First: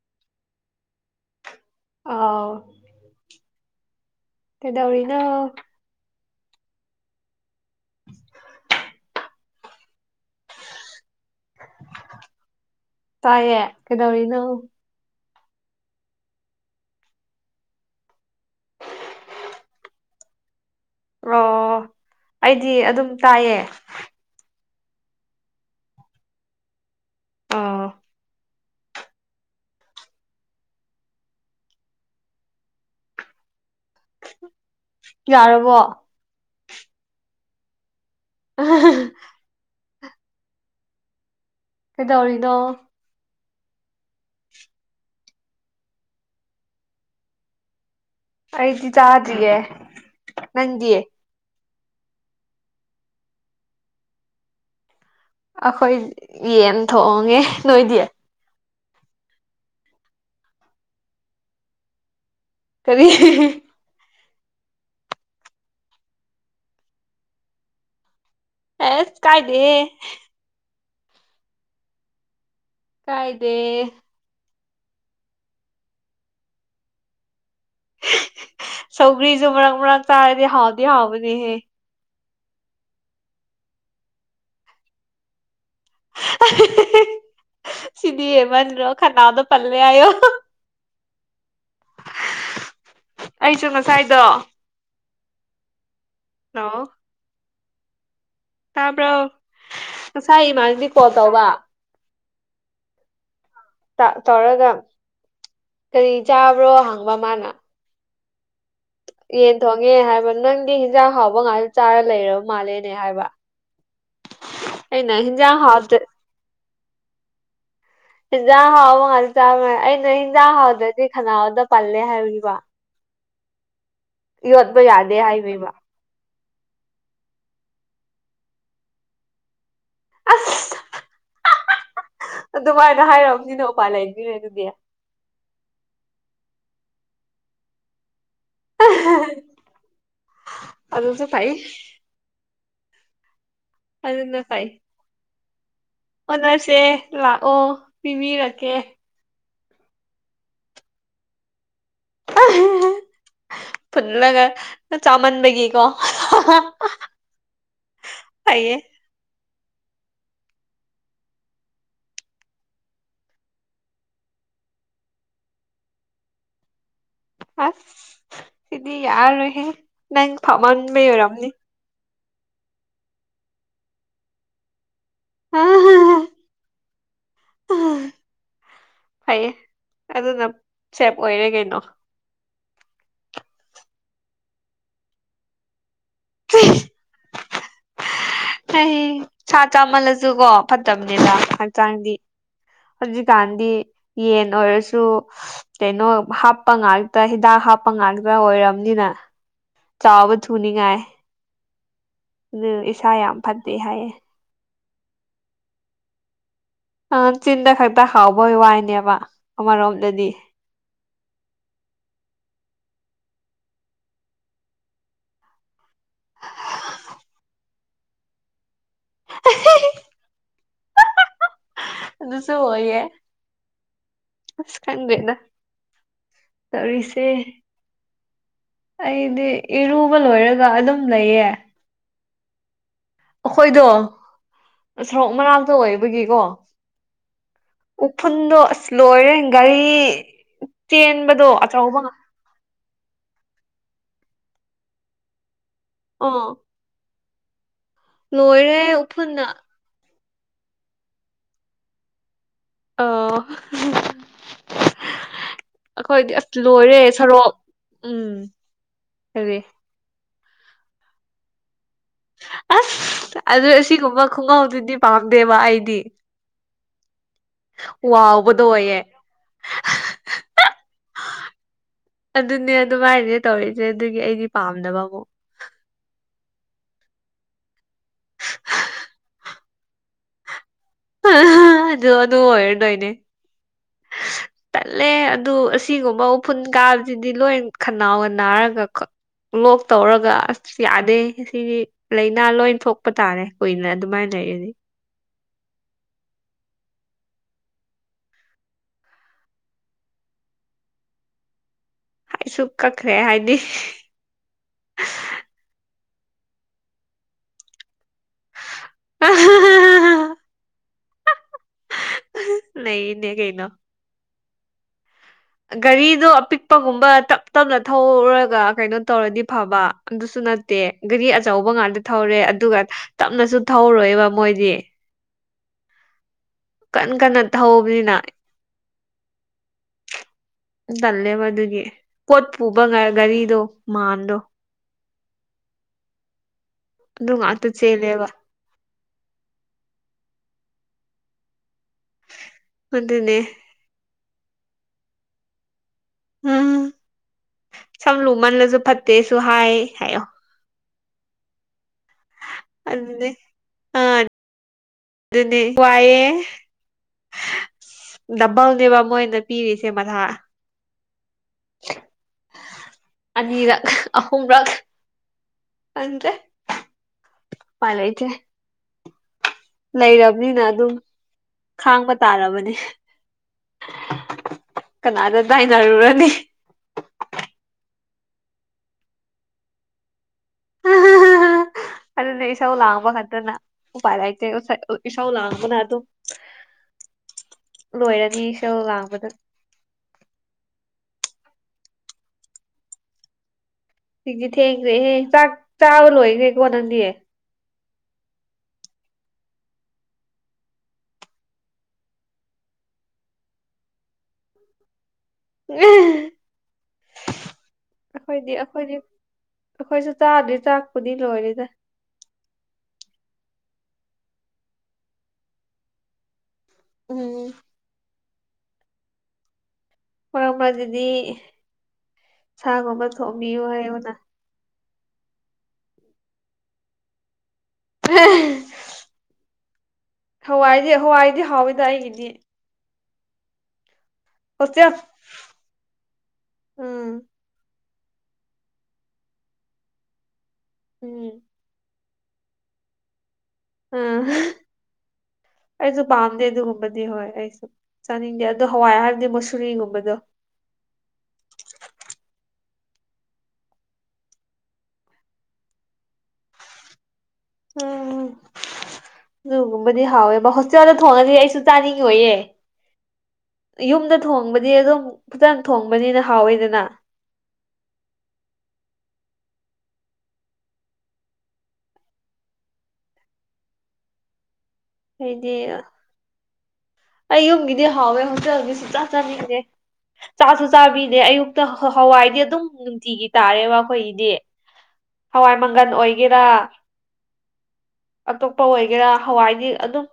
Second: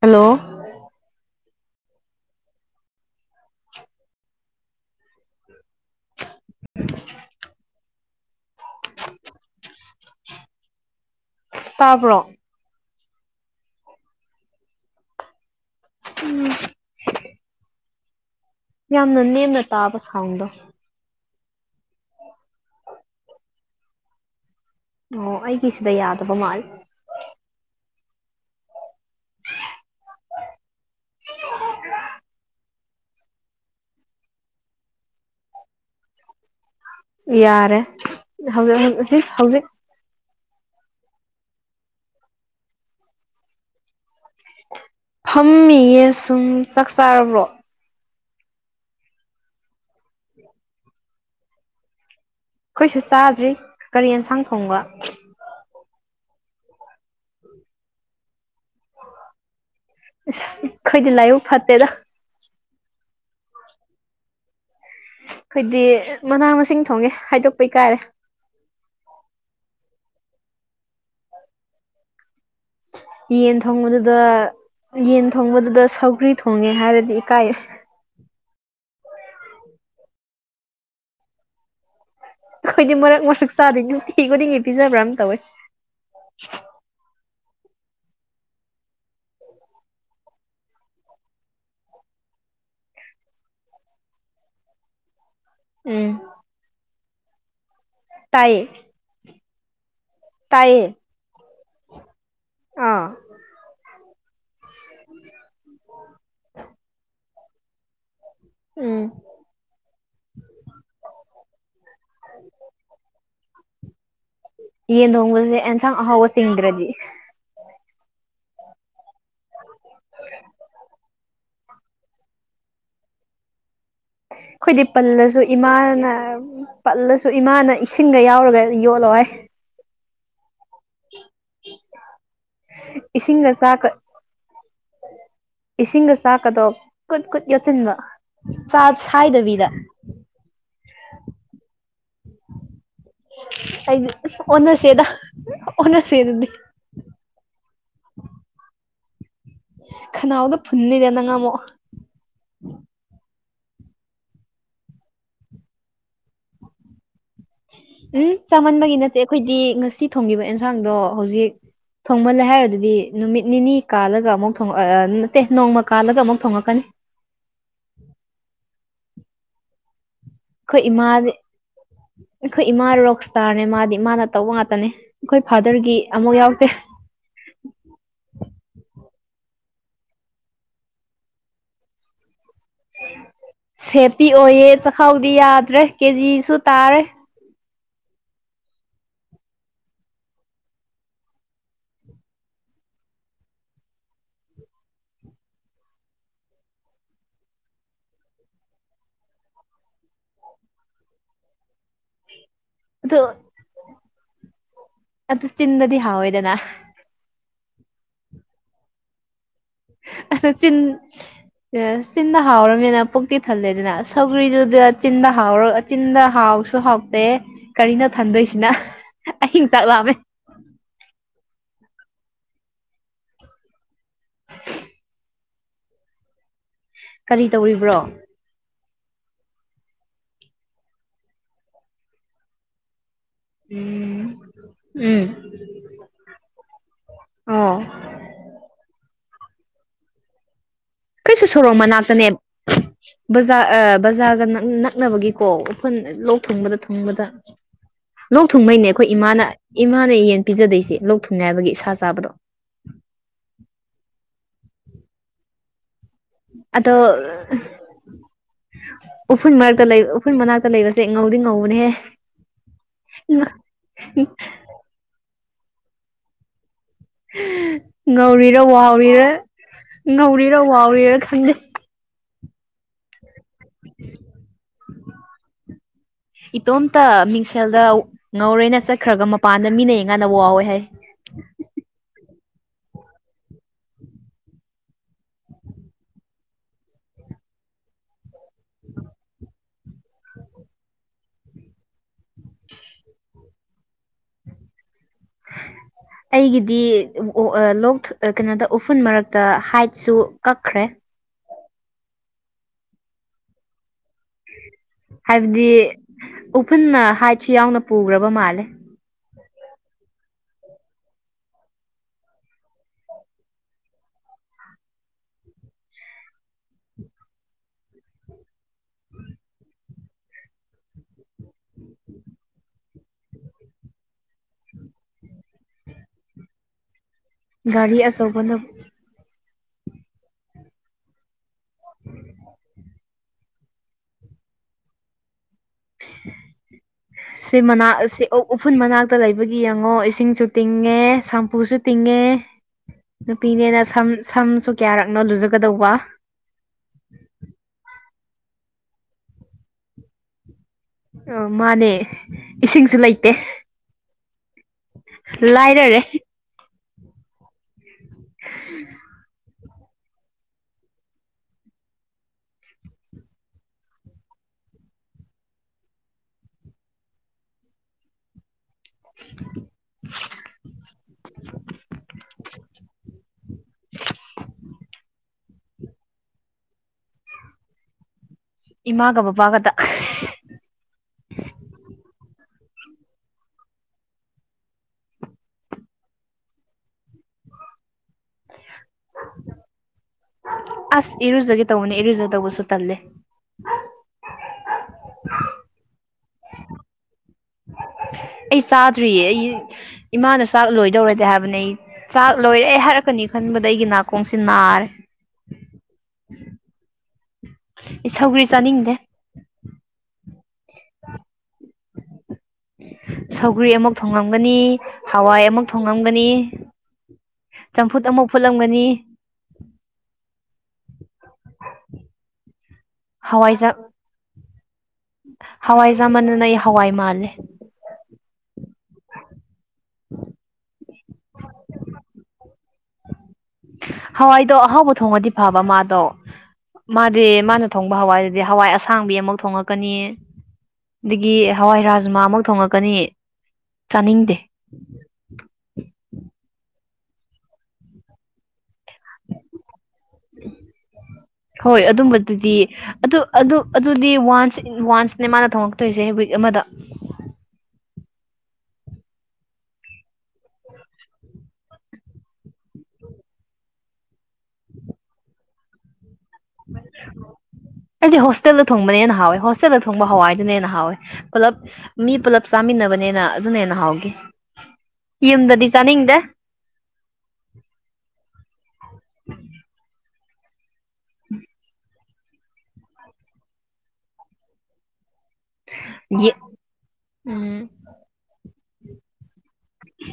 hello ꯑꯥꯎ ꯀꯩꯗꯧꯔꯤꯅꯣ ꯇꯥꯕ꯭ꯔꯣ ꯇꯥꯏꯌꯦ ꯀꯩꯗꯧꯔꯤꯅꯣ ꯎꯝ ꯌꯥꯝꯅ ꯅꯦꯝꯅ ꯇꯥꯕ ꯁꯥꯎꯗꯣ ꯑꯣ ꯑꯩꯗꯤ ꯑꯗꯨꯝ ꯇꯥꯏꯌꯦ ꯑꯣ ꯑꯩꯒꯤ ꯁꯤꯗ ꯌꯥꯗꯕ ꯃꯥꯜ ꯑꯥ ꯌꯥꯔꯕꯣ ꯌꯥꯔꯦ ꯍꯧꯖꯤꯛ ꯍꯧꯖꯤꯛ ꯀꯩꯗꯧꯔꯤꯅꯣ ꯐꯝꯃꯤꯌꯦ ꯁꯨꯝ ꯆꯥꯛ ꯆꯥꯔꯕ꯭ꯔꯣ ꯑꯩꯗꯤ ꯆꯥꯗ꯭ꯔꯤꯌꯦ ꯅꯪꯗꯤ ꯑꯩꯈꯣꯏꯁꯨ ꯆꯥꯗ꯭ꯔꯤ ꯀꯔꯤ ꯌꯦꯟꯁꯥꯡ ꯊꯣꯡꯕ ꯑꯩꯈꯣꯏ ꯌꯦꯟ ꯊꯣꯡꯉꯦ ꯅꯣꯏꯗꯤ ꯈꯣꯏꯗꯤ ꯂꯥꯏꯕꯛ ꯐꯠꯇꯦꯗ ꯀꯔꯤ ꯑꯩꯈꯣꯏꯗꯤ ꯃꯅꯥ ꯃꯁꯤꯡ ꯊꯣꯡꯉꯦ ꯍꯥꯏꯗꯣꯛꯄ ꯏꯀꯥꯏꯔꯦ ꯑꯦꯁ ꯀꯥꯏꯗꯦꯍꯦ ꯀꯥꯏꯗꯦ ꯌꯦꯟ ꯊꯣꯡꯕꯗꯨꯗ ꯌꯦꯟ ꯊꯣꯡꯕꯗꯨꯗ ꯁꯧꯒ꯭ꯔꯤ ꯊꯣꯡꯉꯦ ꯍꯥꯏꯔꯗꯤ ꯏꯀꯥꯏ ꯁꯧꯒ꯭ꯔꯤꯁꯨ ꯃꯔꯛ ꯃꯔꯛ ꯆꯥꯔꯗꯤ ꯍꯥꯎꯗꯤ ꯍꯥꯎꯕꯅꯦꯍꯦ ꯑꯩꯈꯣꯏꯗꯤ ꯃꯔꯛ ꯃꯔꯛ ꯆꯥꯗ ꯅꯨꯡꯇꯤ ꯈꯨꯗꯤꯡꯒꯤ ꯄꯤꯖꯕ꯭ꯔꯥ ꯑꯃ ꯇꯧꯋꯦ ꯁꯤꯗꯤ ꯍꯃꯟꯗꯔꯣ ꯈꯅꯥꯎꯗ ꯄꯜꯂꯦ ꯍꯥꯏꯣ ꯑꯩꯁꯨ ꯉꯁꯥꯏꯗꯣ ꯎꯝ ꯍꯂꯣ ꯇꯥꯏꯌꯦ ꯇꯥꯕ꯭ꯔꯣ ꯉꯁꯥꯏ ꯏꯃꯥꯅꯕꯤ ꯇꯥꯏꯌꯦ ꯀꯣꯜ ꯇꯧꯕ ꯑꯥ ꯆꯥꯛ ꯇꯧꯔꯒ ꯀꯔꯤ ꯆꯥꯕ꯭ꯔꯣ ꯍꯪꯕ ꯃꯥꯅ ꯎꯝ ꯌꯦꯟ ꯊꯣꯡꯉꯦ ꯍꯥꯏꯕ ꯅꯪꯗꯤ ꯍꯤꯟꯖꯥꯡ ꯍꯥꯎꯕ ꯉꯥꯏꯇ ꯆꯥꯔ ꯂꯩꯔꯕ ꯃꯥꯜꯂꯦꯅꯦ ꯍꯥꯏꯕ ꯑꯩꯅ ꯍꯤꯟꯖꯡ ꯍꯥꯎꯇ ꯇꯤꯡꯗ꯭ꯔꯗꯤ ꯍꯦꯟꯖꯥꯡ ꯍꯥꯎ ꯉꯥꯛꯇ ꯆꯥꯝ ꯑꯩꯅ ꯍꯦꯟꯖꯥꯡ ꯍꯥꯎꯗ꯭ꯔꯗꯤ ꯈꯅꯥꯎꯗ ꯄꯜꯂꯦ ꯍꯥꯏꯔꯤꯕ ꯑꯩꯈꯣꯏꯗꯤ ꯌꯥꯗꯦ ꯄꯜꯂꯁꯨ ꯍꯥꯏꯕꯤꯕ ꯏꯃꯥꯅ ꯄꯜꯂꯁꯨ ꯏꯃꯥꯅ ꯏꯁꯤꯡꯒ ꯌꯥꯎꯔꯒ ꯌꯣꯠꯂꯣ ꯍꯥꯏ ꯑꯁ ꯑꯗꯨꯃꯥꯏꯅ ꯏꯁꯤꯡꯒ ꯍꯥꯏꯔꯛꯑꯕꯅꯤꯅꯥ ꯆꯥꯛꯀ ꯎꯄꯥꯥꯏ ꯂꯩꯇꯔꯦꯅꯦ ꯑꯗꯨꯗꯤ ꯏꯁꯤꯡꯒ ꯆꯥꯛꯀꯗꯣ ꯀꯨꯠ ꯀꯨꯠ ꯌꯣꯠꯁꯤꯟꯕ ꯆꯥ ꯁꯥꯏꯗꯕꯤꯗ ꯑꯗꯨꯁꯨ ꯐꯩ [unintelligible] ꯑꯣꯟꯅꯁꯦ ꯑꯗꯨꯗꯤ ꯑꯣꯟꯅꯁꯦ ꯂꯥꯛꯑꯣ ꯄꯤꯕꯤꯔꯛꯀꯦ [unintelligible] ꯐꯨꯟꯂꯒ ꯆꯥꯃꯟꯕꯒꯤꯀꯣ ꯎꯝ ꯐꯩꯌꯦ ꯆꯥꯃꯟꯕꯒꯤ ꯅꯠꯇꯦ ꯑꯩꯈꯣꯏꯗꯤ ꯉꯁꯤ ꯊꯣꯡꯕ ꯑꯦꯟꯁꯥꯡꯗꯣ ꯍꯧꯖꯤꯛ ꯊꯣꯡꯃꯜꯂꯦ ꯍꯥꯏꯔꯗꯨꯗꯤ ꯅꯨꯃꯤꯠ ꯅꯤꯅꯤ ꯀꯥꯜꯂꯒ ꯑꯃꯨꯛ ꯊꯣꯡꯉꯛ ꯅꯠꯇꯦ ꯅꯣꯡꯃ ꯀꯥꯜꯂꯒ ꯑꯃꯨꯛ ꯊꯣꯡꯉꯛꯀꯅꯤ ꯑꯁ ꯁꯤꯗꯤ ꯌꯥꯔꯣꯏ ꯍꯦ ꯅꯪ [unintelligible] ꯐꯥꯎꯃꯟꯕꯩ ꯑꯣꯏꯔꯝꯅꯤ ꯑꯩꯈꯣꯏ ꯐꯥꯗꯔꯒꯤ ꯑꯃꯨꯛ ꯌꯥꯎꯗꯦ [unintelligible] ꯐꯩꯌꯦ ꯑꯗꯨꯅ ꯁꯦꯞ ꯑꯣꯏꯔꯦ ꯀꯩꯅꯣ ꯁꯦꯞꯇꯤ ꯑꯣꯏꯌꯦ ꯆꯈꯥꯎꯗꯤ ꯌꯥꯗ꯭ꯔꯦ ꯀꯦꯖꯤꯁꯨ ꯇꯥꯔꯦ ꯁꯥ ꯆꯥꯃꯜꯂꯁꯨ ꯀꯣ ꯐꯠꯇꯕꯅꯤꯗ ꯍꯛꯆꯥꯡꯗꯤ ꯍꯧꯖꯤꯛꯀꯥꯟꯗꯤ ꯌꯦꯟ ꯑꯣꯏꯔꯁꯨ ꯀꯩꯅꯣ ꯍꯥꯞꯄ ꯉꯥꯛꯇ ꯍꯤꯗꯥꯛ ꯍꯥꯞꯄ ꯉꯥꯛꯇ ꯑꯣꯏꯔꯝꯅꯤꯅ ꯆꯥꯎꯕ ꯊꯨꯅꯤꯡꯉꯥꯏ ꯑꯗꯨ ꯏꯁꯥ ꯌꯥꯝ ꯐꯠꯇꯦ ꯍꯥꯏꯌꯦ ꯑꯗꯨ ꯆꯤꯟꯗꯗꯤ ꯍꯥꯎꯋꯦꯗꯅ ꯑꯪ ꯆꯤꯟꯗ ꯈꯛꯇ ꯍꯥꯎꯕꯩ ꯋꯥꯅꯦꯕ ꯑꯃꯔꯣꯝꯗꯗꯤ ꯆꯤꯟ ꯆꯤꯟꯕ ꯍꯥꯎꯔꯕꯅꯤꯅ ꯄꯨꯛꯇꯤ ꯊꯜꯂꯦꯗꯅ ꯁꯧꯒ꯭ꯔꯤꯗꯨꯗ ꯆꯤꯟꯗ ꯍꯥꯎꯔꯒ ꯆꯤꯟꯗ ꯍꯥꯎꯁꯨ ꯍꯥꯎꯇꯦ ꯀꯔꯤꯅꯣ ꯊꯟꯗꯣꯏꯁꯤꯅ ꯑꯍꯤꯡ ꯆꯥꯛ ꯂꯥꯝꯃꯦ ꯑꯗꯨꯁꯨ ꯑꯣꯏꯌꯦ ꯑꯁ ꯈꯪꯗꯦꯗ ꯇꯧꯔꯤꯁꯦ ꯀꯔꯤ ꯇꯧꯔꯤꯕ꯭ꯔꯣ ꯑꯩꯗꯤ ꯏꯔꯨꯕ ꯂꯣꯏꯔꯒ ꯑꯗꯨꯝ ꯂꯩꯌꯦ ꯑꯩꯈꯣꯏꯗꯣ ꯎꯝ ꯎꯝ ꯁꯣꯔꯣꯛ ꯃꯅꯥꯛꯇ ꯑꯣꯏꯕꯒꯤꯀꯣ ꯑꯣ ꯎꯐꯨꯜꯗꯣ ꯑꯁ ꯂꯣꯏꯔꯦ ꯒꯥꯔꯤ ꯑꯩꯈꯣꯏꯁꯨ ꯆꯦꯟꯕꯗꯣ ꯁꯣꯔꯣꯛ ꯑꯆꯧꯕ ꯃꯅꯥꯛꯇꯅꯦ ꯕꯖꯥꯔ ꯑ ꯕꯖꯥꯔꯒ ꯅꯛꯅꯕꯒꯤꯀꯣ ꯎꯐꯨꯟ ꯂꯣꯛ ꯑꯥ ꯊꯨꯡꯕꯗ ꯊꯨꯡꯕꯗ ꯂꯣꯛ ꯂꯣꯏꯔꯦ ꯊꯨꯡꯕꯩꯅꯦ ꯑꯩꯈꯣꯏ ꯎꯐꯨꯟꯅ ꯏꯃꯥꯅ ꯏꯃꯥꯅ ꯌꯦꯟ ꯄꯤꯖꯗꯣꯏꯁꯦ ꯂꯣꯛ ꯊꯨꯡꯅꯤ ꯍꯥꯏꯕꯒꯤ ꯁꯥ ꯆꯥꯕꯗꯣ ꯑꯣ ꯑꯩꯈꯣꯏꯗꯤ ꯑꯁ ꯑꯗꯣ ꯂꯣꯏꯔꯦ ꯁꯣꯔꯣꯛ ꯎꯝ ꯀꯔꯤ ꯎꯈꯨꯜ ꯃꯅꯥꯛꯇ ꯂꯩꯕꯁꯦ ꯉꯧꯗꯤ ꯉꯧꯕꯅꯦꯍꯦ ꯑꯁ ꯑꯗꯨ ꯑꯁꯤꯒꯨꯝꯕ ꯈꯨꯡꯒꯧꯗꯨꯗꯤ ꯄꯥꯝꯗꯦꯕ ꯑꯩꯗꯤ ꯉꯧꯔꯤꯔ ꯋꯥꯎꯕꯗꯣ ꯑꯣꯏꯌꯦ ꯋꯥꯎꯔꯤꯔ ꯉꯧꯔꯤꯔ ꯋꯥꯎꯔꯤꯔ ꯈꯪꯗꯦ ꯑꯗꯨꯅꯦ ꯑꯗꯨꯃꯥꯏꯅꯦ ꯇꯧꯔꯤꯁꯦ ꯑꯗꯨꯒꯤ ꯑꯩꯗꯤ ꯄꯥꯝꯗꯕ ꯑꯃꯨꯛ [inaudible] ꯏꯇꯣꯝꯇ ꯃꯤꯡꯁꯦꯜꯗ ꯉꯧꯔꯦꯅ ꯆꯠꯈ꯭ꯔꯒ ꯃꯄꯥꯟꯗ ꯃꯤꯅ ꯌꯦꯡꯉꯀꯥꯟꯗ ꯋꯥꯎꯋꯦꯅ ꯍꯥꯏ ꯑꯗꯨ ꯑꯗꯨ ꯑꯣꯏꯔꯗꯣꯏꯅꯦ ꯇꯟꯂꯦ ꯑꯗꯨ ꯑꯁꯤꯒꯨꯝꯕ ꯎꯐꯨꯟ ꯀꯥꯕꯁꯤꯗꯤ ꯂꯣꯏ ꯈꯅꯥꯎꯒ ꯅꯥꯔꯒꯀꯣ ꯂꯣꯛ ꯇꯧꯔꯒ ꯑꯁ ꯌꯥꯗꯦ ꯁꯤꯗꯤ ꯂꯥꯏꯅꯥ ꯂꯣꯏ ꯊꯣꯛꯄ ꯇꯥꯔꯦ ꯀꯨꯏꯅ ꯑꯗꯨꯃꯥꯏꯅ ꯂꯩꯔꯗꯤ ꯑꯩꯒꯤꯗꯤ ꯑ ꯂꯣꯛ ꯀꯩꯅꯣꯗ ꯎꯐꯨꯟ ꯃꯔꯛꯇ ꯍꯥꯏꯠꯁꯨ ꯀꯛꯈ꯭ꯔꯦ [unintelligible] ꯀꯛꯈ꯭ꯔꯦ ꯍꯥꯏꯗꯤ ꯍꯥꯏꯕꯗꯤ ꯎꯐꯨꯟꯅ ꯍꯥꯏꯠꯁꯨ ꯌꯥꯎꯅ ꯄꯨꯈ꯭ꯔꯕ ꯃꯥꯜꯂꯦ ꯅꯩꯅꯦ ꯀꯩꯅꯣ ꯒꯥꯔꯤꯗꯣ ꯑꯄꯤꯛꯄꯒꯨꯝꯕ ꯇꯞ ꯇꯞꯅ ꯊꯧꯔꯒ ꯀꯩꯅꯣ ꯇꯧꯔꯗꯤ ꯐꯕ ꯑꯗꯨꯁꯨ ꯅꯠꯇꯦ ꯒꯥꯔꯤ ꯑꯆꯧꯕ ꯉꯥꯛꯇ ꯊꯧꯔꯦ ꯑꯗꯨꯒ ꯇꯞꯅꯁꯨ ꯊꯧꯔꯣꯏꯕ ꯃꯣꯏꯗꯤ ꯀꯟ ꯀꯟꯅ ꯒꯥꯔꯤ ꯊꯧꯕꯅꯤꯅ ꯑꯆꯧꯕꯅ ꯇꯜꯂꯦꯕ ꯑꯗꯨꯒꯤ ꯄꯣꯠ ꯄꯨꯕ ꯒꯥꯔꯤꯗꯣ ꯃꯥꯟꯗꯣ ꯑꯗꯨ ꯁꯤ ꯉꯥꯛꯇ ꯃꯅꯥ ꯁꯤ ꯆꯦꯜꯂꯦꯕ ꯑꯣꯛ ꯎꯐꯨꯜ ꯃꯅꯥꯛꯇ ꯂꯩꯕꯒꯤ ꯌꯦꯡꯉꯣ ꯏꯁꯤꯡꯁꯨ ꯇꯤꯡꯉꯦ ꯁꯝꯄꯨꯁꯨ ꯇꯤꯡꯉꯦ ꯑꯗꯨꯅꯦ ꯅꯨꯄꯤꯅꯦꯅ ꯁꯝ ꯁꯝꯁꯨ ꯀꯌꯥꯔꯛꯅꯣ ꯂꯨꯖꯒꯗꯧꯕ ꯎꯝ ꯁꯝ ꯂꯨꯃꯜꯂꯁꯨ ꯐꯠꯇꯦꯁꯨ ꯍꯥꯏ ꯍꯥꯏꯌꯣ ꯑ ꯃꯥꯅꯦ ꯏꯁꯤꯡꯁꯨ ꯑꯗꯨꯅꯦ ꯂꯩꯇꯦ ꯑꯥ ꯑꯗꯨꯅꯦ ꯂꯥꯏꯔꯔꯦ ꯋꯥꯏꯌꯦ ꯗꯕꯜꯅꯦꯕ ꯃꯣꯏꯗ ꯄꯤꯔꯤꯁꯦ ꯃꯊꯥ ꯑꯅꯤꯔꯛ ꯑꯍꯨꯝꯔꯛ ꯈꯪꯗ꯭ꯔꯦ ꯎꯄꯥꯏ ꯂꯩꯇꯦ ꯂꯩꯔꯕꯅꯤꯅ ꯑꯗꯨꯝ ꯈꯥꯡꯕ ꯇꯥꯔꯕꯅꯤ ꯀꯅꯥꯗ ꯇꯥꯏꯅꯔꯨꯔꯅꯤ ꯏꯃꯥꯒ ꯕꯕꯥꯒꯗ ꯑꯗꯨꯅꯦ ꯏꯁꯧ ꯂꯥꯡꯕ ꯈꯛꯇꯅ ꯎꯄꯥꯏ ꯂꯩꯇꯦ ꯎꯁꯩ ꯏꯁꯧ ꯂꯥꯡꯕꯅ ꯑꯗꯨꯝ ꯂꯣꯏꯔꯦ ꯏꯁꯧꯂꯥꯡꯕꯗ ꯑꯁ ꯏꯔꯨꯖꯒꯦ ꯇꯧꯕꯅꯦ ꯏꯔꯨꯖꯗꯧꯕꯁꯨ ꯇꯜꯂꯦ ꯊꯦꯡꯗꯤ ꯊꯦꯡꯈ꯭ꯔꯦꯍꯦ ꯆꯥꯛ ꯆꯥꯕ ꯂꯣꯏꯈ꯭ꯔꯦꯀꯣ ꯅꯪꯗꯤ ꯑꯩ ꯆꯥꯗ꯭ꯔꯤꯌꯦ ꯑꯩ ꯏꯃꯥꯅ ꯆꯥꯛ ꯂꯣꯏꯗꯧꯔꯦꯗꯤ ꯍꯥꯏꯕꯅꯦ ꯑꯩ ꯆꯥꯛ ꯂꯣꯏꯔꯦ ꯍꯥꯏꯔꯛꯀꯅꯤ ꯈꯟꯕꯗ ꯑꯩꯒꯤ ꯅꯥꯀꯣꯡꯁꯦ ꯅꯥꯔꯦ ꯑꯩ ꯁꯧꯒ꯭ꯔꯤ ꯑꯩꯈꯣꯏꯗꯤ ꯆꯥꯅꯤꯡꯗꯦ ꯑꯩꯈꯣꯏꯗꯤ ꯑꯩꯈꯣꯏꯁꯨ ꯆꯥꯗ꯭ꯔꯤ ꯆꯥꯛꯄꯨꯗꯤ ꯂꯣꯏꯔꯦꯗ ꯁꯧꯒ꯭ꯔꯤ ꯑꯃꯨꯛ ꯊꯣꯉꯝꯒꯅꯤ ꯍꯋꯥꯏ ꯑꯃꯨꯛ ꯊꯣꯡꯉꯝꯒꯅꯤ ꯎꯝ ꯆꯝꯐꯨꯠ ꯑꯃꯨꯛ ꯐꯨꯠꯂꯝꯒꯅꯤ ꯃꯔꯥꯛ ꯃꯔꯥꯛꯗꯗꯤ ꯁꯥꯒꯨꯝꯕ ꯊꯣꯡꯕꯤꯌꯨ ꯍꯋꯥꯏꯖꯥꯛ ꯍꯥꯏꯌꯣꯅ ꯍꯋꯥꯏ ꯆꯃꯟꯗꯅ ꯑꯩ ꯍꯋꯥꯏ ꯃꯥꯜꯂꯦ ꯍꯋꯥꯏꯗꯤ ꯍꯋꯥꯏꯗꯤ ꯍꯥꯎꯋꯤꯗ ꯑꯩꯒꯤꯗꯤ ꯍꯋꯥꯏꯗꯣ ꯍꯣꯁꯇꯦꯜ ꯑꯍꯥꯎꯕ ꯊꯣꯡꯉꯗꯤ ꯐꯕ ꯃꯥꯗꯣ ꯎꯝ ꯃꯥꯗꯤ ꯃꯥꯅ ꯊꯣꯡꯕ ꯍꯋꯥꯏꯗꯨꯗꯤ ꯍꯋꯥꯏ ꯑꯁꯥꯡꯕꯤ ꯑꯃꯨꯛ ꯊꯣꯡꯉꯛꯀꯅꯤ ꯎꯝ ꯑꯗꯒꯤ ꯍꯋꯥꯏ ꯔꯥꯖꯃꯥ ꯑꯃꯨꯛ ꯊꯣꯡꯉꯛꯀꯅꯤ ꯎꯝ ꯆꯥꯅꯤꯡꯗꯦ ꯑꯩꯁꯨ ꯄꯥꯝꯗꯦ ꯑꯗꯨꯒꯨꯝꯕꯗꯤ ꯍꯣꯏ ꯑꯩꯁꯨ ꯆꯥꯅꯤꯡꯗꯦ ꯑꯗꯣ ꯍꯋꯥꯏ ꯍꯥꯏꯕꯗꯤ ꯃꯨꯁꯨꯔꯤꯒꯨꯝꯕꯗꯣ [inaudible] ꯍꯣꯏ ꯑꯗꯨꯝꯕꯗꯨꯗꯤ ꯑꯗꯨ ꯑꯗꯨ ꯑꯗꯨꯗꯤ ꯋꯥꯟꯁ ꯋꯥꯟꯁꯅꯦ ꯃꯥꯅ ꯊꯣꯡꯉꯛꯇꯣꯏꯁꯦ ꯋꯤꯛ ꯑꯃꯗ ꯎꯝ ꯑꯗꯨꯒꯨꯝꯕꯗꯤ ꯍꯥꯎꯋꯦ ꯕ ꯍꯣꯁꯇꯦꯜꯗ ꯊꯣꯡꯉꯗꯤ ꯑꯩꯁꯨ ꯆꯥꯅꯤꯡꯉꯣꯏꯌꯦ ꯌꯨꯝꯗ ꯊꯣꯡꯕꯗꯤ ꯑꯗꯨꯝ ꯈꯤꯇꯪ ꯊꯣꯡꯕꯅꯤꯅ ꯍꯥꯎꯋꯤꯗꯅ ꯑꯩꯗꯤ ꯍꯣꯁꯇꯦꯜꯗ ꯊꯣꯡꯕꯅ ꯍꯥꯎꯋꯦ ꯍꯣꯁꯇꯦꯜꯗ ꯊꯣꯡꯕ ꯍꯋꯥꯏꯗꯨꯅꯦꯅ ꯍꯥꯎꯋꯦ ꯄꯨꯂꯞ ꯃꯤ ꯄꯨꯜꯂꯞ ꯆꯥꯃꯤꯟꯅꯕꯅꯦꯅ ꯑꯗꯨꯅ ꯍꯦꯟꯅ ꯍꯥꯎꯈꯤ ꯑꯩꯗꯤ ꯌꯨꯝꯗꯗꯤ ꯆꯥꯅꯤꯡꯗꯦ ꯑꯩ ꯌꯨꯝꯒꯤꯗꯤ ꯍꯥꯎꯋꯦ ꯍꯣꯇꯦꯜꯒꯤ ꯁꯨꯡꯆꯥ ꯆꯥꯅꯤꯡꯗꯦ ꯆꯥꯁꯨ ꯆꯥꯕꯤꯗꯦ ꯑꯌꯨꯛꯇ ꯍ ꯍꯋꯥꯏꯗꯤ ꯑꯗꯨꯝ ꯅꯨꯡꯇꯤꯒꯤ ꯇꯥꯔꯦꯕ ꯑꯩꯈꯣꯏꯒꯤꯗꯤ ꯍꯋꯥꯏ ꯃꯪꯒꯜ ꯌꯦ ꯑꯣꯏꯒꯦꯔꯥ ꯎꯝ ꯑꯇꯣꯞꯄ ꯑꯣꯏꯒꯦꯔꯥ ꯍꯋꯥꯏꯗꯤ ꯑꯗꯨꯝ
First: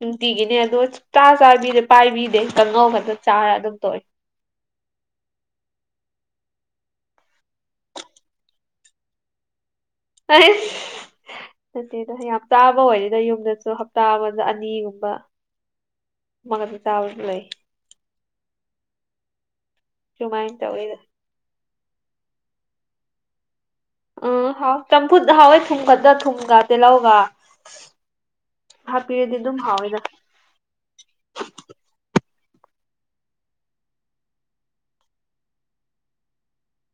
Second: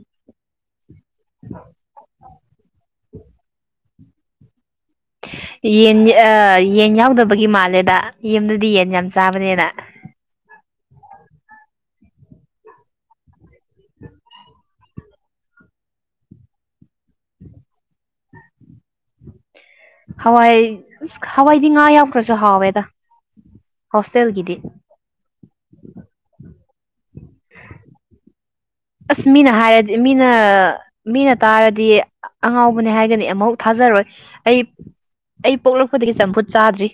ꯅꯨꯡꯇꯤ ꯒꯤꯅꯦ ꯑꯗꯣ ꯁꯨꯛꯆꯥ ꯆꯥꯕꯤꯗꯦ ꯄꯥꯏꯕꯤꯗꯦ ꯀꯥꯡꯉꯧ ꯈꯛꯇ ꯆꯥꯔ ꯑꯗꯨꯝ ꯇꯣꯛꯏ ꯌꯦꯟ ꯑ ꯌꯦꯟ ꯌꯥꯎꯗꯕꯒꯤ ꯃꯥꯜꯂꯦꯗ ꯌꯨꯝꯗꯗꯤ ꯌꯦꯟ ꯌꯥꯝ ꯆꯥꯕꯅꯦꯅ [unintelligible] ꯅꯠꯇꯦꯗ ꯌꯥꯝ ꯆꯥꯕ ꯑꯣꯏꯗꯦꯗ ꯌꯨꯝꯗꯁꯨ ꯍꯞꯇꯥ ꯑꯃꯗ ꯑꯅꯤꯒꯨꯝꯕ ꯑꯃꯈꯠꯇ ꯆꯥꯕꯁꯨ ꯂꯩ ꯁꯨꯃꯥꯏꯅ ꯍꯋꯥꯏ ꯇꯧꯋꯦꯗ ꯍꯋꯥꯏꯗꯤ ꯉꯥ ꯌꯥꯎꯈ꯭ꯔꯁꯨ ꯍꯥꯋꯦꯗ ꯎꯝ ꯍꯥꯎ ꯆꯝꯐꯨꯠ ꯍꯥꯎꯋꯦ ꯊꯨꯝ ꯈꯛꯇ ꯊꯨꯝꯒ ꯇꯤꯜꯍꯧꯒ ꯑꯁ ꯍꯥꯞꯄꯤꯔꯗꯤ ꯃꯤꯅ ꯑꯗꯨꯝ ꯍꯥꯏꯔꯗꯤ ꯍꯥꯎꯋꯦꯗ ꯃꯤꯅ ꯅ ꯃꯤꯅ ꯇꯥꯔꯗꯤ ꯑꯉꯥꯎꯕꯅꯦ ꯍꯥꯏꯒꯅꯤ ꯑꯃꯨꯛ ꯊꯥꯖꯔꯣꯏ ꯑꯩ ꯑꯩ ꯄꯣꯛꯂꯛꯄꯗꯒꯤ ꯆꯝꯐꯨꯠ ꯆꯥꯗ꯭ꯔꯤ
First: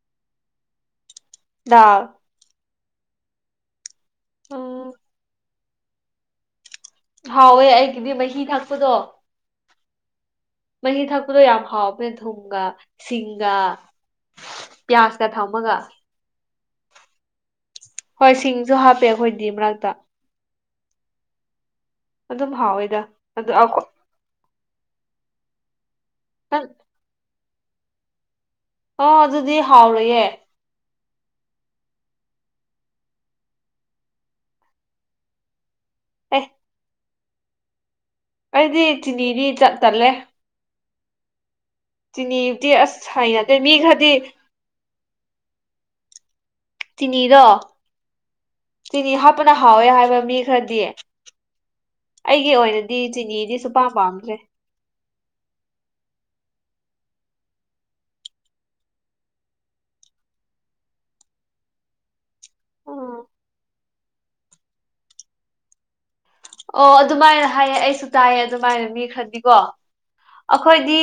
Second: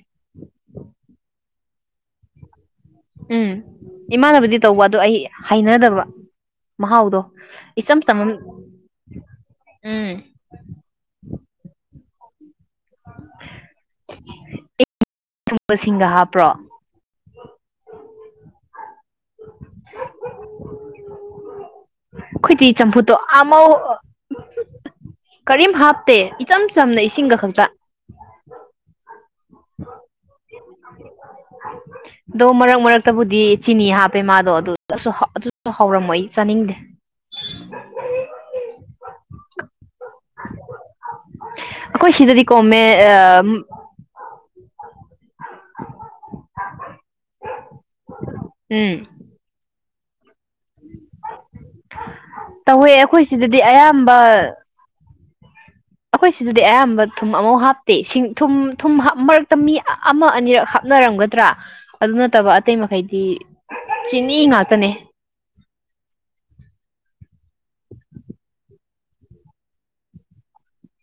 ꯗꯥꯜ ꯎꯝ ꯏꯃꯥꯟꯅꯕꯨꯗꯤ ꯇꯧꯕ ꯎꯝ ꯑꯗꯨ ꯑꯩ ꯍꯩꯅꯗꯕ ꯃꯍꯥꯎꯗꯣ ꯍꯥꯎꯋꯦ ꯏꯆꯝ ꯑꯩꯒꯤꯗꯤ ꯆꯝꯃ ꯎꯝ ꯃꯍꯤ ꯊꯛꯄꯗꯣ ꯃꯍꯤ ꯊꯛꯄꯗꯣ ꯌꯥꯝ ꯍꯥꯎꯕꯅꯦ ꯊꯨꯝꯒ ꯁꯤꯡꯒ ꯄꯤꯌꯥꯁꯀ ꯊ ꯊꯨꯝꯒ ꯁꯤꯡꯒ ꯍꯥꯞꯄ꯭ꯔꯣ ꯍꯣꯏ ꯁꯤꯡꯁꯨ ꯍꯥꯞꯄꯦ ꯑꯩꯈꯣꯏꯗꯤ ꯃꯔꯛꯇ ꯑꯗꯨꯝ ꯈꯣꯏꯗꯤ ꯍꯥꯎꯋꯦꯗ ꯆꯝꯐꯨꯠꯇꯣ ꯑꯗꯨ ꯑꯃꯨꯛ ꯑꯩꯈꯣꯏ ꯀꯔꯤꯝ ꯍꯥꯞꯇꯦ ꯅꯪ ꯏꯆꯝ ꯆꯝꯅ ꯏꯁꯤꯡꯒ ꯈꯛꯇ ꯑ ꯑꯗꯨꯗꯤ ꯍꯥꯎꯔꯣꯏꯌꯦ ꯗꯣ ꯃꯔꯛ ꯃꯔꯛꯇꯕꯨꯗꯤ ꯆꯤꯅꯤ ꯍꯥꯞꯄꯦ ꯃꯥꯗꯣ [inaudible] ꯑꯗꯨ ꯍꯥꯎꯔꯝꯃꯣꯏ ꯑꯦ ꯆꯥꯅꯤꯡꯗꯦ ꯑꯩꯗꯤ ꯆꯤꯅꯤꯗꯤ ꯆꯠ ꯇꯜꯂꯦ ꯑꯩꯈꯣꯏ ꯁꯤꯗꯗꯤꯀꯣ ꯆꯤꯅꯤꯗꯤ ꯃꯦ ꯑꯁ ꯍꯩꯅꯗꯦ ꯃꯤ ꯈꯔꯗꯤ ꯆꯤꯅꯤꯗꯣ ꯎꯝ ꯆꯤꯅꯤ ꯍꯥꯞꯄꯅ ꯍꯥꯎꯋꯦ ꯍꯥꯏꯕ ꯃꯤ ꯈꯔꯗꯤ ꯑꯩꯒꯤ ꯇꯧꯋꯦ ꯑꯣꯏꯅꯗꯤ ꯑꯩꯈꯣꯏ ꯆꯤꯅꯤꯗꯤ ꯁꯤꯗꯗꯤ ꯁꯨꯛꯄꯥꯝ ꯑꯌꯥꯝꯕ ꯄꯥꯝꯗ꯭ꯔꯦ ꯑꯩꯈꯣꯏ ꯁꯤꯗꯗꯤ ꯑꯌꯥꯝꯕ ꯊꯨꯝ ꯑꯝꯐꯥꯎ ꯍꯥꯞꯇꯦ ꯁꯤꯡ ꯊꯨꯝ ꯊꯨꯝ ꯍꯥꯞ ꯃꯔꯛꯇ ꯃꯤ ꯑꯃ ꯑꯅꯤꯔꯛ ꯍꯥꯞ ꯅꯔꯝꯒꯗ꯭ꯔꯥ ꯑꯗꯨ ꯅꯠꯇꯕ ꯑꯇꯩ ꯎꯝ ꯃꯈꯩꯗꯤ ꯆꯤꯅꯤ ꯉꯥꯛꯇꯅꯦ ꯑꯣ ꯑꯗꯨꯃꯥꯏꯅ ꯍꯥꯏꯌꯦ ꯑꯩꯁꯨ ꯇꯥꯏꯌꯦ ꯑꯗꯨꯃꯥꯏꯅ ꯃꯤ ꯈꯔꯗꯤꯀꯣ ꯑꯩꯈꯣꯏꯗꯤ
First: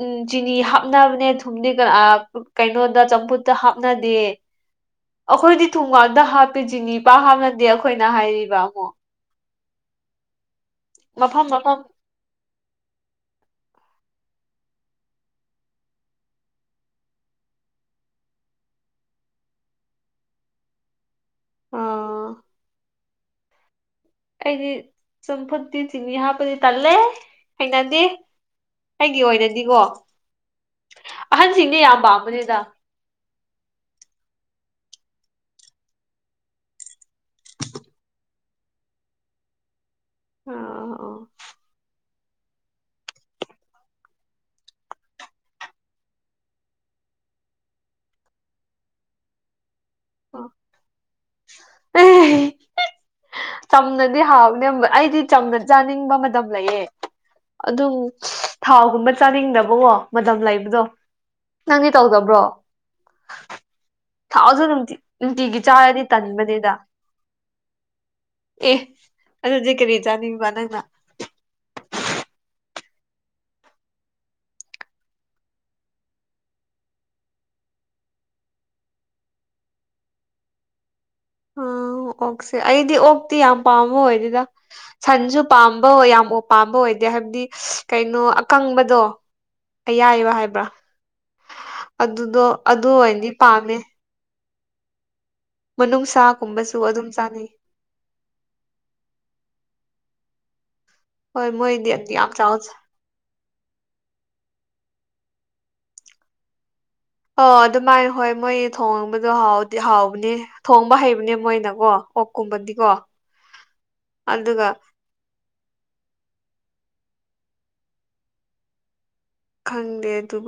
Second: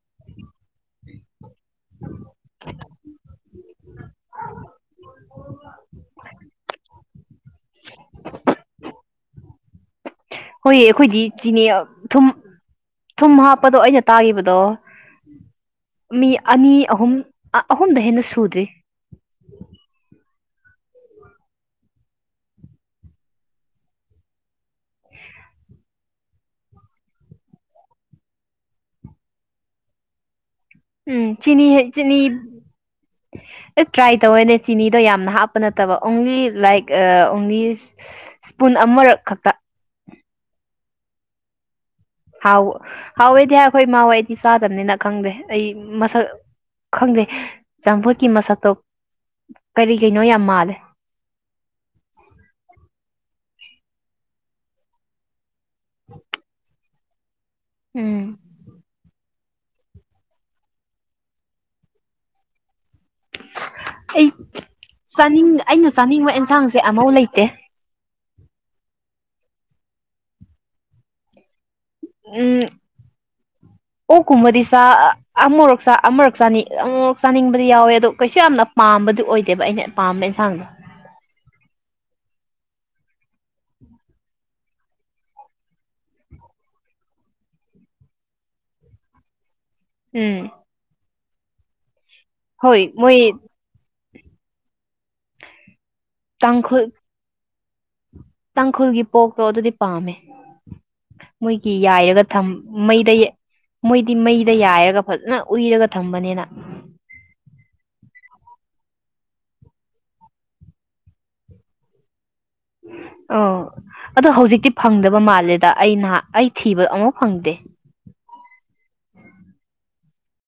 ꯎꯝ ꯆꯤꯅꯤ ꯍꯥꯞꯅꯕꯅꯦ ꯊꯨꯝꯗꯤ ꯀꯅꯥ ꯑꯥ ꯀꯩꯅꯣꯗ ꯆꯝꯐꯨꯠ ꯇ ꯍꯥꯞꯅꯗꯦ ꯑꯩꯈꯣꯏꯗꯤ ꯊꯨꯝꯉꯥꯛꯗ ꯍꯥꯞꯄꯦ ꯆꯤꯅꯤ ꯄꯥꯛ ꯍꯥꯞꯅꯗꯦ ꯑꯩꯈꯣꯏꯅ ꯍꯥꯏꯔꯤꯕ ꯑꯃꯨꯛ ꯍꯣꯏꯌꯦ ꯑꯩꯈꯣꯏꯗꯤ ꯃꯐꯝ ꯆꯤꯅꯤ ꯃꯐꯝ ꯊꯨꯝ ꯊꯨꯝ ꯍꯥꯞꯄꯗꯣ ꯑꯩꯅ ꯇꯥꯈꯤꯕꯗꯣ ꯃꯤ ꯑꯅꯤ ꯑꯍꯨꯝ ꯑ ꯑꯍꯨꯝꯗꯩ ꯍꯦꯟꯅ ꯁꯨꯗ꯭ꯔꯤ ꯑꯥ ꯑꯩꯗꯤ ꯆꯝꯐꯨꯠꯇꯤ ꯆꯤꯅꯤ ꯍꯥꯞꯄꯗꯤ ꯇꯜꯂꯦ ꯍꯩꯅꯗꯦ ꯑꯩꯒꯤ ꯑꯣꯏꯅꯗꯤꯀꯣ ꯎꯝ ꯑꯍꯟꯁꯤꯡꯗꯤ ꯆꯤꯅꯤ ꯌꯥꯝ ꯄꯥꯝꯕꯅꯦꯗ ꯑꯦ ꯇ꯭ꯔꯥꯏ ꯇꯧꯋꯦꯅꯦ ꯆꯤꯅꯤꯗꯣ ꯌꯥꯝꯅ ꯍꯥꯞꯄ ꯅꯠꯇꯕ ꯑꯣꯡꯂꯤ ꯂꯥꯏꯛ ꯑ ꯑꯣꯡꯂꯤ ꯄꯨꯟ ꯑꯃꯔꯛ ꯈꯛꯇ ꯑꯥ ꯑꯣ ꯍꯥꯎ‌ ꯍꯥꯎꯋꯦꯗꯤ ꯍꯥꯏ ꯑꯩꯈꯣꯏ ꯏꯃꯥ ꯍꯣꯏꯗꯤ ꯆꯥꯗꯕꯅꯤꯅ ꯈꯪꯗꯦ ꯑꯩ ꯃꯁꯛ ꯈꯪꯗꯦ ꯆꯝꯐꯨꯠꯀꯤ ꯃꯁꯛꯇꯣ ꯀꯔꯤ ꯀꯩꯅꯣ ꯌꯥꯝ ꯃꯥꯜꯂꯦ [inaudible] ꯆꯝꯅꯗꯤ ꯍꯥꯎꯕꯅꯦ ꯑꯩꯗꯤ ꯆꯝꯅ ꯆꯥꯅꯤꯡꯕ ꯃꯇꯝ ꯂꯩꯌꯦ ꯑꯗꯨꯝ ꯎꯝ ꯊꯥꯎꯒꯨꯝꯕ ꯆꯥꯅꯤꯡꯗꯕꯀꯣ ꯃꯇꯝ ꯂꯩꯕꯗꯣ ꯅꯪꯗꯤ ꯇꯧꯗꯕ꯭ꯔꯣ ꯑꯩ ꯊꯥꯎꯁꯨ ꯅꯨꯡꯇꯤ ꯆꯥꯅꯤꯡ ꯅꯨꯡꯇꯤꯒꯤ ꯑꯩꯅ ꯆꯥꯔꯗꯤ ꯆꯥꯅꯤꯡꯕ ꯇꯟꯕꯅꯦꯗ ꯑꯦꯟꯁꯥꯡꯁꯦ ꯑꯃꯧ ꯂꯩꯇꯦ ꯑꯦ ꯑꯗꯨꯗꯤ ꯀꯔꯤ ꯆꯥꯅꯤꯡꯕ ꯅꯪꯅ ꯎꯝ [inaudible] ꯑꯣꯛ ꯀꯨꯝꯕꯗꯤ ꯆꯥ ꯑꯃꯨꯔꯛ ꯆꯥ ꯑꯃꯔꯛ ꯆꯥꯅꯤ ꯑꯃꯨꯔꯛ ꯆꯥꯅꯤꯡꯕꯗꯤ ꯌꯥꯎꯋꯦ ꯑꯗꯣ ꯀꯩꯁꯨ ꯌꯥꯝꯅ ꯄꯥꯝꯕꯗꯤ ꯑꯣꯏꯗꯦꯕ ꯑꯩꯅ ꯄꯥꯝꯕ ꯏꯟꯁꯥꯡꯗꯣ ꯑꯣ ꯑꯣꯛꯁꯦ ꯑꯩꯗꯤ ꯑꯣꯛꯇꯤ ꯌꯥꯝ ꯄꯥꯝꯕ ꯑꯣꯏꯗꯦꯗ ꯁꯟꯁꯨ ꯄꯥꯝꯕ ꯌꯥꯝ ꯑꯣ ꯄꯥꯝꯕ ꯑꯣꯏꯗꯦ ꯍꯥꯏꯕꯗꯤ ꯀꯩꯅꯣ ꯑꯀꯪꯕꯗꯣ ꯑꯌꯥꯏꯕ ꯎꯝ ꯍꯥꯏꯕ꯭ꯔꯥ ꯑꯗꯨꯗꯣ ꯑꯗꯨ ꯍꯣꯏ ꯃꯣꯏ ꯑꫭꯏꯅꯗꯤ ꯄꯥꯝꯃꯦ ꯃꯅꯨꯡꯁꯥ ꯒꯨꯝꯕꯁꯨ ꯇꯥꯡꯈꯨꯜ ꯑꯗꯨꯝ ꯆꯥꯅꯤꯡꯉꯤ ꯇꯥꯡꯈꯨꯜꯒꯤ ꯄꯣꯔꯛꯇꯣ ꯑꯗꯨꯗꯤ ꯄꯥꯝꯃꯦ ꯍꯣꯏ ꯃꯣꯏꯒꯤ ꯃꯣꯏꯗꯤ ꯌꯥꯏꯔꯒ ꯌꯥꯝ ꯊꯝ ꯆꯥꯎ ꯃꯩꯗ ꯃꯣꯏꯗꯤ ꯃꯩꯗ ꯌꯥꯏꯔꯒ ꯐꯖꯅ ꯎꯏꯔꯒ ꯊꯝꯕꯅꯤꯅ ꯑꯣ ꯑꯗꯨꯃꯥꯏꯅ ꯍꯣꯏ ꯃꯣꯏꯒꯤ ꯊꯣꯡꯕꯗꯣ ꯍꯥꯎꯗꯤ ꯍꯥꯎꯕꯅꯦ ꯊꯣꯡꯕ ꯍꯩꯕꯅꯦ ꯃꯣꯏꯅꯀꯣ ꯑꯣꯛ ꯀꯨꯝꯕꯗꯤ ꯑꯣ ꯑꯗꯣ ꯍꯧꯖꯤꯛꯇꯤ ꯐꯪꯗꯕ ꯃꯥꯜꯂꯦꯗ ꯑꯩ ꯅꯍ ꯑꯩ ꯊꯤꯕ ꯑꯃꯨꯛ ꯐꯪꯗꯦ ꯈꯪꯗꯦ ꯑꯗꯨꯕꯨ